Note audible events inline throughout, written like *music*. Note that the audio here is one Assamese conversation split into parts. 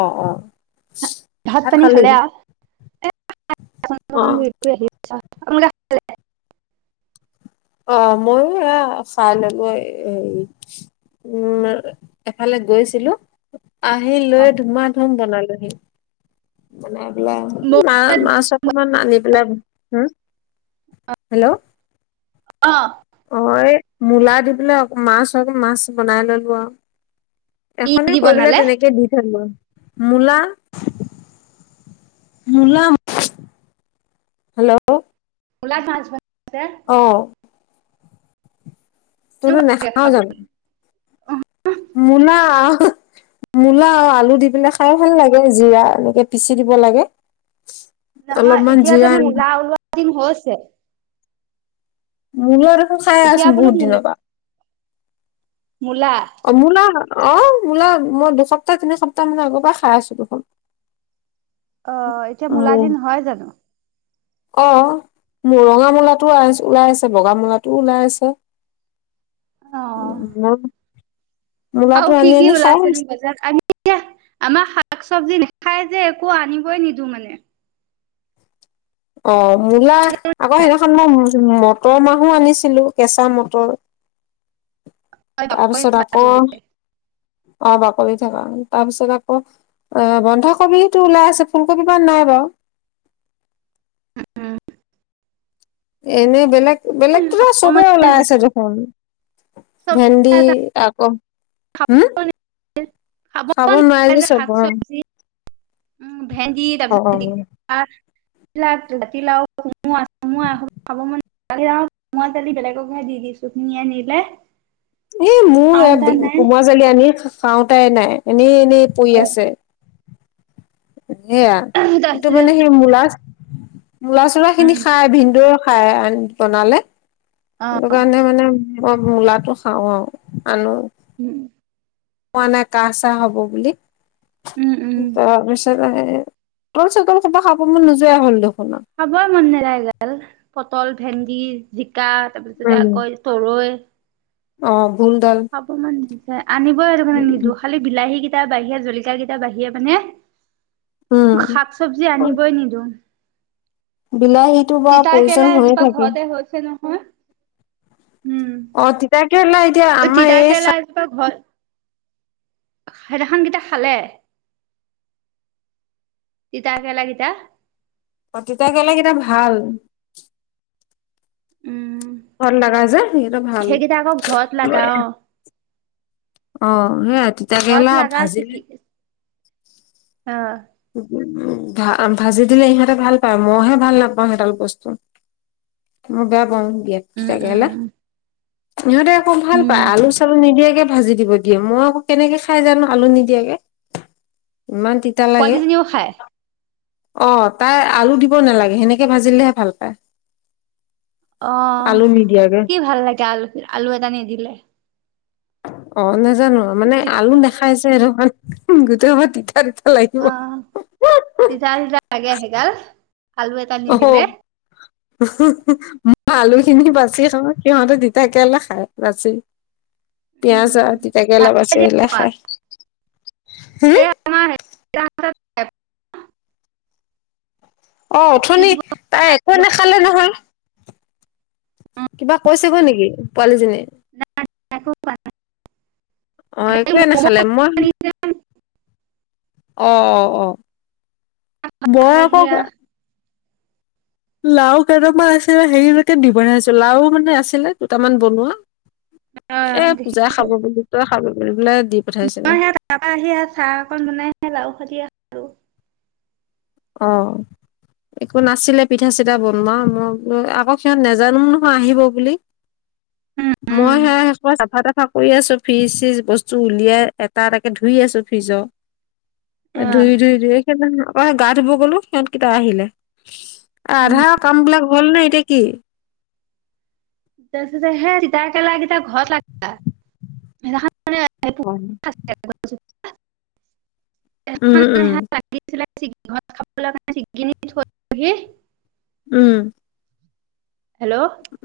অ অ ভাত পানী খালেি খালে আ এ আহি আপোনালোকে অ মইো এয়া খাই ললো হেৰি উম এফালে গৈছিলো আহি খালে লৈ ধুমা ধুম বনালোহি ন মা মাছ মই অকমান আনি পেলাই হম হেল্ল'। অ অ এই মূলা দি পেল মাছ হয় মাছ বনাই ললো আৰু ই এখনে দি কৈ পেলাই বনালে তেনেকে দি থাকো মূলা মলাম হেল্ল' ল আছ আহ তুমাৰ নেখাও যান অ মুনা মূলা আৰু আলু দি পিনে খাই ভাল লাগে জিৰা এনেকে পিচি দিব লাগে নহা অলপমান এতিয়া তম জিৰাই উল উল দিম হছে মল দেখোন খাই আচোন বোলো বহুত মূল দিনৰ পৰা মূলা অমোলা অ মোলা মই দুসপ্তাহ তিনি সপ্তাহ মান আগৰ পৰা খাই আছো দুখন অ এতিয়া মূল দিন হয় জানো অহ' মুৰঙা মূলা আ ওলাইছে, বগা মূলাটো ওলাইছে। উম ন অ কি কি ওলাইছে নো বজাৰ আমি এতিয়া আমাৰ শাক চবজি নেি খাই যে একো আনিবই নিদো মানে অহ' মূলা আকৌ, সেইদিনাখন মই মটৰ মাহো আনিছিলো কেঁচা মটৰ। তাৰপিছত আকৌ লজ অ বাকল থাককা তাৰপিছত আকৌ অ বন্ধাকবিো ওলাই আছে ফুলকবি ম নাই বাৰু উ এনেই বেলেগ, বেলেগটো চবে ওলাই আছে দেখোন। ভেন্দি আকৌ হম খাব খাব নোৱাৰি নাযায় যে শাক চব অ চবজি উম ভেন্দি অ অ তাৰপিছত দা এইলাক ৰাতিলাও কোমোম খাব ম কোম দালি বেলেগকহে দি দিছো নয়ানিল এ মোৰ কোমৰা জালি আনি খাওটাই নাই এনেই এনেই পৰি আছে। সেয়া কিন্তু তাৰপিছতে মানে সেই মূলা মূলা চূলা খিনি উম খাই ভিনন্দৰ খায় বনালে, সেইটো অ'। কাৰণে মানে মই মূলাটো খাওঁ আৰু আনো। উম, হোৱা নাই কাহ-চাহ হ'ব বুলি। উম, উম। এই ভোলছোলটোল খোবা খাব মন নোযাই হ'ল দেখোন। খাবই মন নাযায় *unintelligible* পটল ভেন্দি জি জিকা আৰু তাৰপিছতে উম আকৌ এই তৰৈ। অ। ভোল দাল খাব মন নাজাই আনিবই সেইটো কাৰণে নিদো খালি বিলাহী কি কেইটা বাঢ়িয়া জলকীয়া কেইটা বাঢ়িয়ে উম মানে। শাক চবজি আনিবই নিদিওঁ। বিলাহীটো বাৰু কেৰেলা প্ৰয়োজন হৈয়ে এজোপা থাকে। ঘৰতে হৈছে নহয়। উম, অ তিতাকেৰেলা এতিয়া আমাৰ এই চা হয়। সেইদিনাখন কেইটা খালে। তিতাকেৰেলা কিটা। অ', তিতাকেৰেলা কেইটা ভাল। উম *unintelligible* লাগা যে হেইটো ভাল সেইকেইটা আকৌ ঘৰত মই লাগাও অ', সেইয়াই ঘৰত তিতাকেৰেলা লগা ভাজিলে। চিকি অ। উম, ভা ভাজি দিলে ইহঁতে ভাল পায় মইহে ভাল নাপাওঁ সেইডাল বস্তু। মই বেয়া পাওঁ। উম তিতাকেৰেলা, উম সিহঁতে আকৌ ভাল উম পায় আলু-চালু নিদিয়াকে ভাজি দিব দিয়ে মই আকৌ কেনেকে খাই জানো আলু নিদিয়াকে, ইমান তিতা লাগে। *inaudible* অ', তাই আলু দিব নালাগে সেনেকে ভাজিলেহে ভাল পায়। অ, আলু নিদিয়াকে কি ভাল লাগে আলু, আলু এটা নিদিলে। অ', নাজানো মানে আলু তিতা নেখাই যে হেইটুকাৰণেই গোটেইখোপা তিতা, তি অ', তিতা-তিতা লাগে সেইগাল, আলু এটা নিদিলে। উম-হ মই আলু খিনি বাচি খাওঁ। সিহঁতে তিতাকেৰেলা খাই বাচি। উম পিয়াজ আ। হুম এই আমাৰ *inaudible* অ', উঠনি তাই একোয়ে নাখালে নহয়। পোৱালিজনিয়ে। *unintelligible* অ একোৱে নাখালে মই অ', অ', অ', মই খালে আকৌ সেয়া লাও কেইটামান আছিলে হেৰিলৈকে দি বনাইছো লাও মানে আছিলে দুটামান বনোৱা। অ এ পূজাই দেখিছো খাব বুলি *unintelligible* মই সেই তাৰ পৰা আহি আহ চাহ অকণ বনাই লাউ ভাজি আছোঁ। অ', একো নাছিলে পিঠা-চিঠা বনোৱা, মই বোলো আকৌ সিহঁত নোজানো নহয় আহিব বুলি। *inaudible* মই উম সে সে চাফা-তাফা কৰি আছো ফ্ৰিজ চিজ বস্তু উলিয়াই এটা এটাকে ধুই আছোঁ ফ্ৰিজৰ। আহ ধুই ধুই ধুই সেই গা ধুব গলো সিহঁতকেইটা আহিলে। আধা কাম বিলাক হ'ল নে এতিয়া কি। *unintelligible* সেই তিতা কেৰেলা কিটা ঘৰত *unintelligible* সেইদিনাখন *inaudible* উম উম, উ, উম। খাবণে চিগগিনহি উম হেল্ল'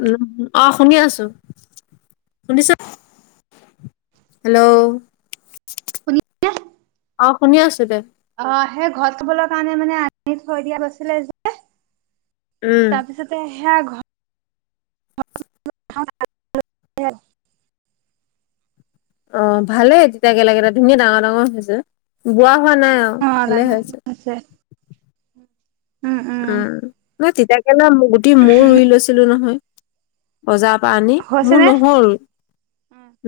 উ অ শুনি আছো শুনিছা হেল্ল' শুনি অ শুনি আছো দে অ সেই ঘৰ চাবলৈ কাৰণে মানে আনি থৈ দিয়া গৈছিলে যে উম তাৰপিছতে সেয়া ঘৰ অ ভালে তেতিয়া গেলে ধুনীয়া ডাঙৰ ডাঙৰ হৈছে বোৱা অোৱা নাই অ ভালে ডাঙৰ হৈ আছে হৈছে। উম ন তিতাকেলা গুটি ময় ৰুই লৈছিলো নহয় সজাৰ পৰা আনি হৈছে মোৰ নে? নহল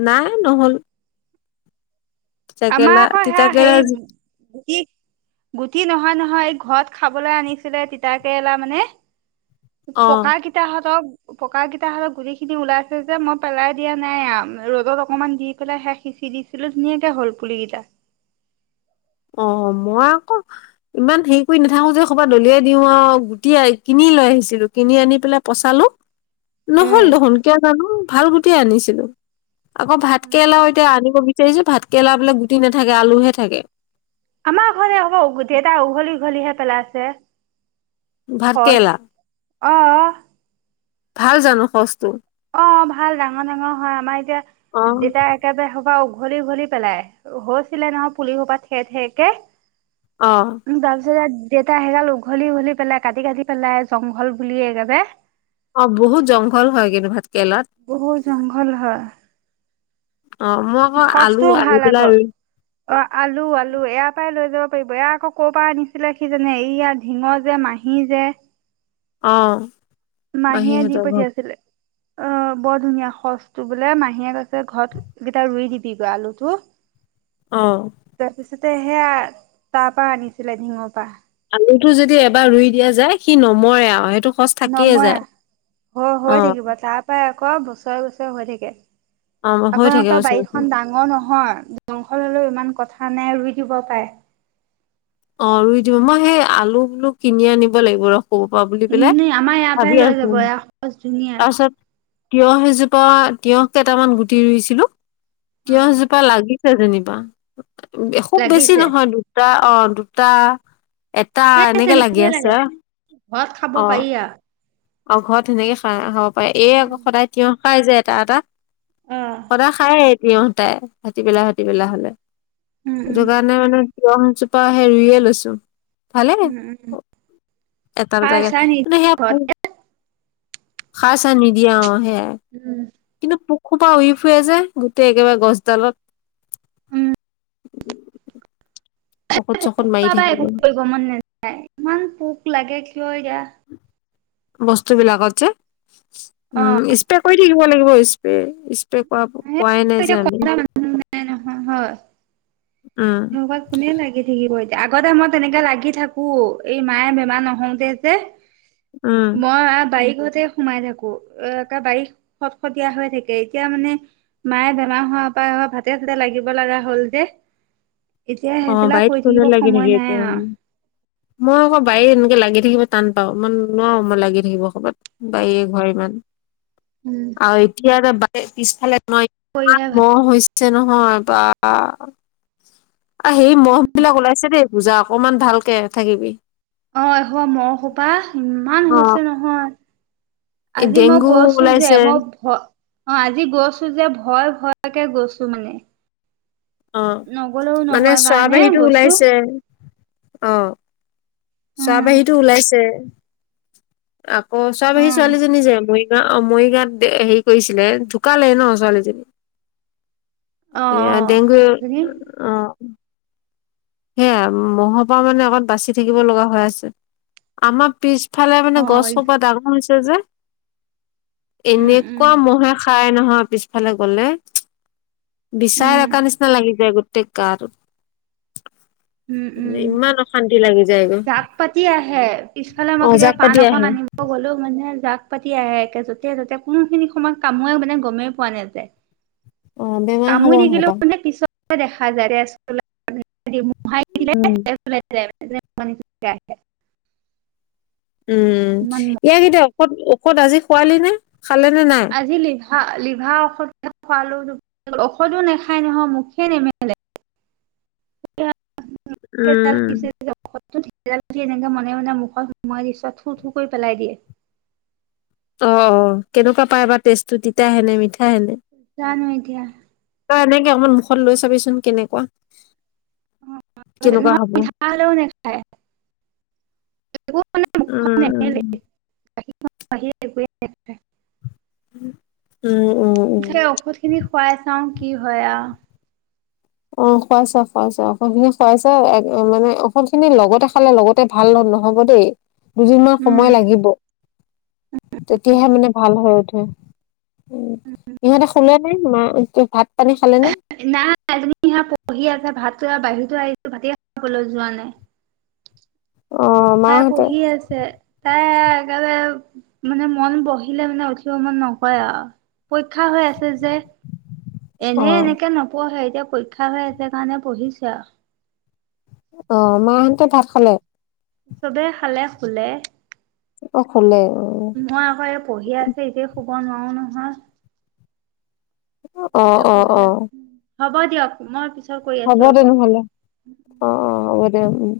নাই নহ'ল আমাৰ তিতাকেৰেলা আকৌ সেয়া তিতাকেৰেলা হেই গুটি গুটি নহয় নহয় ঘৰত খাবলৈ আনিছিলে তিতাকেৰেলা মানে অ পকা কেইটাহতক পক কেইটা হলেত গুলি খিনি ওলাইছে যে মই পেলাই দিয়া নাই আম ৰ'দত অকনমান দি পেলাই শেষ সিচ চিৰিছিলো নকে হ'ল পুলিিকেইটা অ মই আকৌ ইমান হেৰি কৰি নাথাকো যে কৰবাত দলিয়াই দিওঁ আৰু গুটি আহ কিনি লৈ আহিছো ছিলো কিনি আনি পেলাই পচালো নহল উম দে সোনকে জানো ভাল গোটেই আনিছিলো আকৌ উম। ভাতকেৰেলাও উম। এতিয়া আনিব বিচাৰিছো ভাত কেেৰেলা বোলে গুটি নাথাকে আলুহে থাকে আমাৰ ঘৰতে হ'ব এটা উঘলি উঘলিহে পেলাই আছে ভাৰতেেলা আহ ভাল জানো সচটো অ ভাল ডাঙৰ ডাঙৰ হয় আমাৰ অ এতিয়া দেতা একেবাৰে হ উঘলি উঘলি পেলাই হৈছিলে নহয় পুলি সো পৰা ঠেৰ ঠেৰকে অ উ তাৰ পিছত দেেতাই আহি গাল উঘলি উঘলি পেলাই কাটি কাটি পেলাই জংঘল বুলিয়োবে অ বহুত জংঘল হয় কিন্তু ভাত কেৰেলাত বহুত জংঘল হয়ে অ মই আকৌ আলু সজটোও আনি ভাল পেলাই আকৌ ৰুই অ আলু আলু এয়াৰ পৰাই লৈ যাব কৰিব এইয়া আকৌ কৰ'ৰ পৰা আনিছিলে সিজনে এইয়া ঢিঙ যে মাহী যে আহ মাহীয়ে দি পঠিয়াইছিলে অ বৰ ধুনীয়া সজো বোলে মাহীয়ে ক ঘৰত কেইটা ৰুই দিবিগৈ আলুটো আহ তে সেয়া তাৰপৰা আনিছিলে িঙ পৰা লটো যদি এবাৰ ৰুই দিয়া যায় সি নমৰে আৰু সেইটো সচ থাকিয়ে যায় নময়া হৈ অ হৈ থাকিব তাৰ পৰাই আকৌ বছৰে বছৰে হৈ থাকে অ হৈ থাকে আপোনালোকৰ ওচৰে ওচৰে বাৰীখনন ডাঙৰ নহয় জংঘল হলেও ইমান কথা নাই ৰুই দিব পাৰে। অ ৰুই দিব মই সেই আলু বলু কিনি আনিব লাগিব ৰ ক'ব পাৰ বুলি পেলাই উম আমাৰ ইয়াৰ পৰাই ভাবি লৈ আছো যাব এয়া সচ ধুনীয়া তাৰপিছত তিয়হ এজোপা তিয়হ কেইটামান গুটি ৰুইছিলো তিয়হ এজোপা অ লাগি যেনিবা খুব বেছি লাগিছে নহয় দুটা অ দুটা এটা হে এনেকে লাগি তেনেকে লাগে আছে ঘৰত খাব অ পাৰি আৰু। অ ঘৰত সেনেকে খাই হব পাৰে এই আকৌ সদায় উম তিয়হ খাই যে এটা এটা আহ সদায় খায় এতিহতাই হাটি পেলা সাটি পেলা উম হলে উম সেইটো কাৰণে মানে কিয়মজোপা হেৰুয়ে লৈছো। ভালে উম উম এটাৰ সাৰ জেগাত চাৰ কিন্তু সেয়া নিদিয়ে পোক ঘৰতে। খৰাই চৰাই নিদিয় অ হেয়াই উম কিন্তু পোক খোপা উৰি ফুৰে যে গোটেই একেবাৰে গছডালত উম ঔষধ চৌষধ মাৰি োক একো থাকিলো কৰিব মন নেযায় ইমান পোক লাগে কিয় এতিিয়য়া বস্তু বিলাকত যে অ উম স্প্ৰে কৰি দ দ লাগিব স্প্ৰে স্প্ৰে কৰা সেই কোৱাই নাই যে এতিয়া আমি উম নবাত কোনে লাগি থাকিব এতিয়া আগতে মই তেনেকে লাগি থাকো এই মায়ে বেমাৰ নহওঁতে যে উম মই বাৰকত তে সোমাই থাকো এ এ বাৰী খটখটীয়া হৈ থাকে এতিয়া মানে মায়ে বেমাৰ হোৱা প ভাতে চাতে লাগিব লগা হ'ল যে এতিয়া অ সেইবিলাক বাৰীত কৰি কৰিব থাকিব লাগি সময় নেকি নাই এতিয়া আৰু। মই আকৌ বাৰীত এনেকে লাগি থাকিব টান পাওঁ ইই নোৱাৰো মই লাগি থাকিব ক'ৰবাত গাৰে ঘৰ ইমান উম, আৰু এতিয়া ব পিছফালে মই ইমান কৰিহে ভাল। মহ হৈছে ছে নহয় বা সেই মহ উম, বিলাক ওলাইছে দেই বুজা অকমান ভালকে থাকিবি অ এশ ম সোপাহ ইমান অ হৈছে নহয় এই আজি মই ডেংগু গৈছো যে ওলাইছে মই ভ অ আজি গৈছো যে ভয় ভয় াকে গৈছো মানে অ নগলেও মানে নহয় চৰা কাৰণে বাহীটো গৈছো ওলাইছে অ চাহ উম, বাহীতো ওলাইছে আকৌ চব সি উম, ছোৱালীজনী যে মই অ মৰিগাঁত হেৰি কৰিছিলে ঢুকালে ন ছোৱালীজনী অ', এ অ'। ডেংগু জনী অ সেয়া মহৰ পৰা মানে আকত বাচি থাকিব লগা হৈ আছে আমাৰ পিছ ইফালে মানে গছ অ'। সোপা ডাঙৰ হৈছে যে উম, উম, এনেকুৱা মহে খাই নহয় পিছফালে গলে বিচাৰ উম, এক নিচিনা লাগি যায় গোেই তে কাৰ উ উম উম লাগি যায়গৈ জাক পাতি আহে পিছফালে অ মই জাক কেতিয়াবা পাণ পাতি অকণ আহে আনিম গ'লো মানে জাক পাতি আহে একে য'তে য'তে কোনোখিনি সময় কামোোৱে মানে গমেই পোৱা নাযায় অ বেমাৰ হ'ব কামুই হব থাকিলেও ম নে পিছত দেখা যায়ুল মোহাই দিলে উম মান উম ইয়াকেইতিয়া ঔষধ ঔষধ আজি খোৱালি নে খালে নে নাই? আজি লিভা লিভা স খোৱালো ন ঔষধো নাখায় নহয় মুখে নেমেে উম। প ি এনেকে মনে মনে মুখত সোমোৱাই দৃশত থু থু কৰি পেলাই দিয়ে অ অ কেনেকুৱা পাই বা টেষ্ট টো তিতাই হেনে মিঠা জান হৈতিিয়য়া আমাৰ মুখত লৈ চাবিচোন কেনেকুৱা কেনেকুৱা হ'ব। ন ল নে খাই উম উম বাহিৰে একোৱে নেখায় উ ঔষধখিনি খুৱাই চাওঁ কি হয় আ অ' খুৱাইছা খুৱাইছা অসুট খিনি খুৱাইছা মানে অসুট খিনি লগতে খালে লগতে ভাল নহ নহব দেই দুদিনমান উম সময় লাগিব তেতিয়াহে মানে ভাল হৈ উঠে উ ইহঁতে শুলে নাই মা ভাত পানী খালে নে? নাই তুমি হা পঢ়ি আছে ভাত বাহিৰতো আহিছো ভাতেই খাবলৈ যোৱা নাই অ', তাই মাহঁতে পঢ়ি আছে এ একেবাৰে মানে মন বহিলে মানে উঠিব মন নকয় আৰু পৰীক্ষা হৈ আছে যে এনে অ', এনেকে নপঢ়ে এ এতিয়া পৰীক্ষা হৈ আছে কাৰণে পঢ়িছে আৰু অ' মাহতে ভাত খালে চবে খালে খুলে অ খোলে মই আকৌ এই পঢ়ি আছে এতিয়া শুব নোৱাৰো নহয় অ' অ' পঢ়ে অ' হ'ব দিয়ক মই পিছত কৰি হ'ব আছো দে ৰ'ব। নহ'লে অ' অ' হ'ব দে উম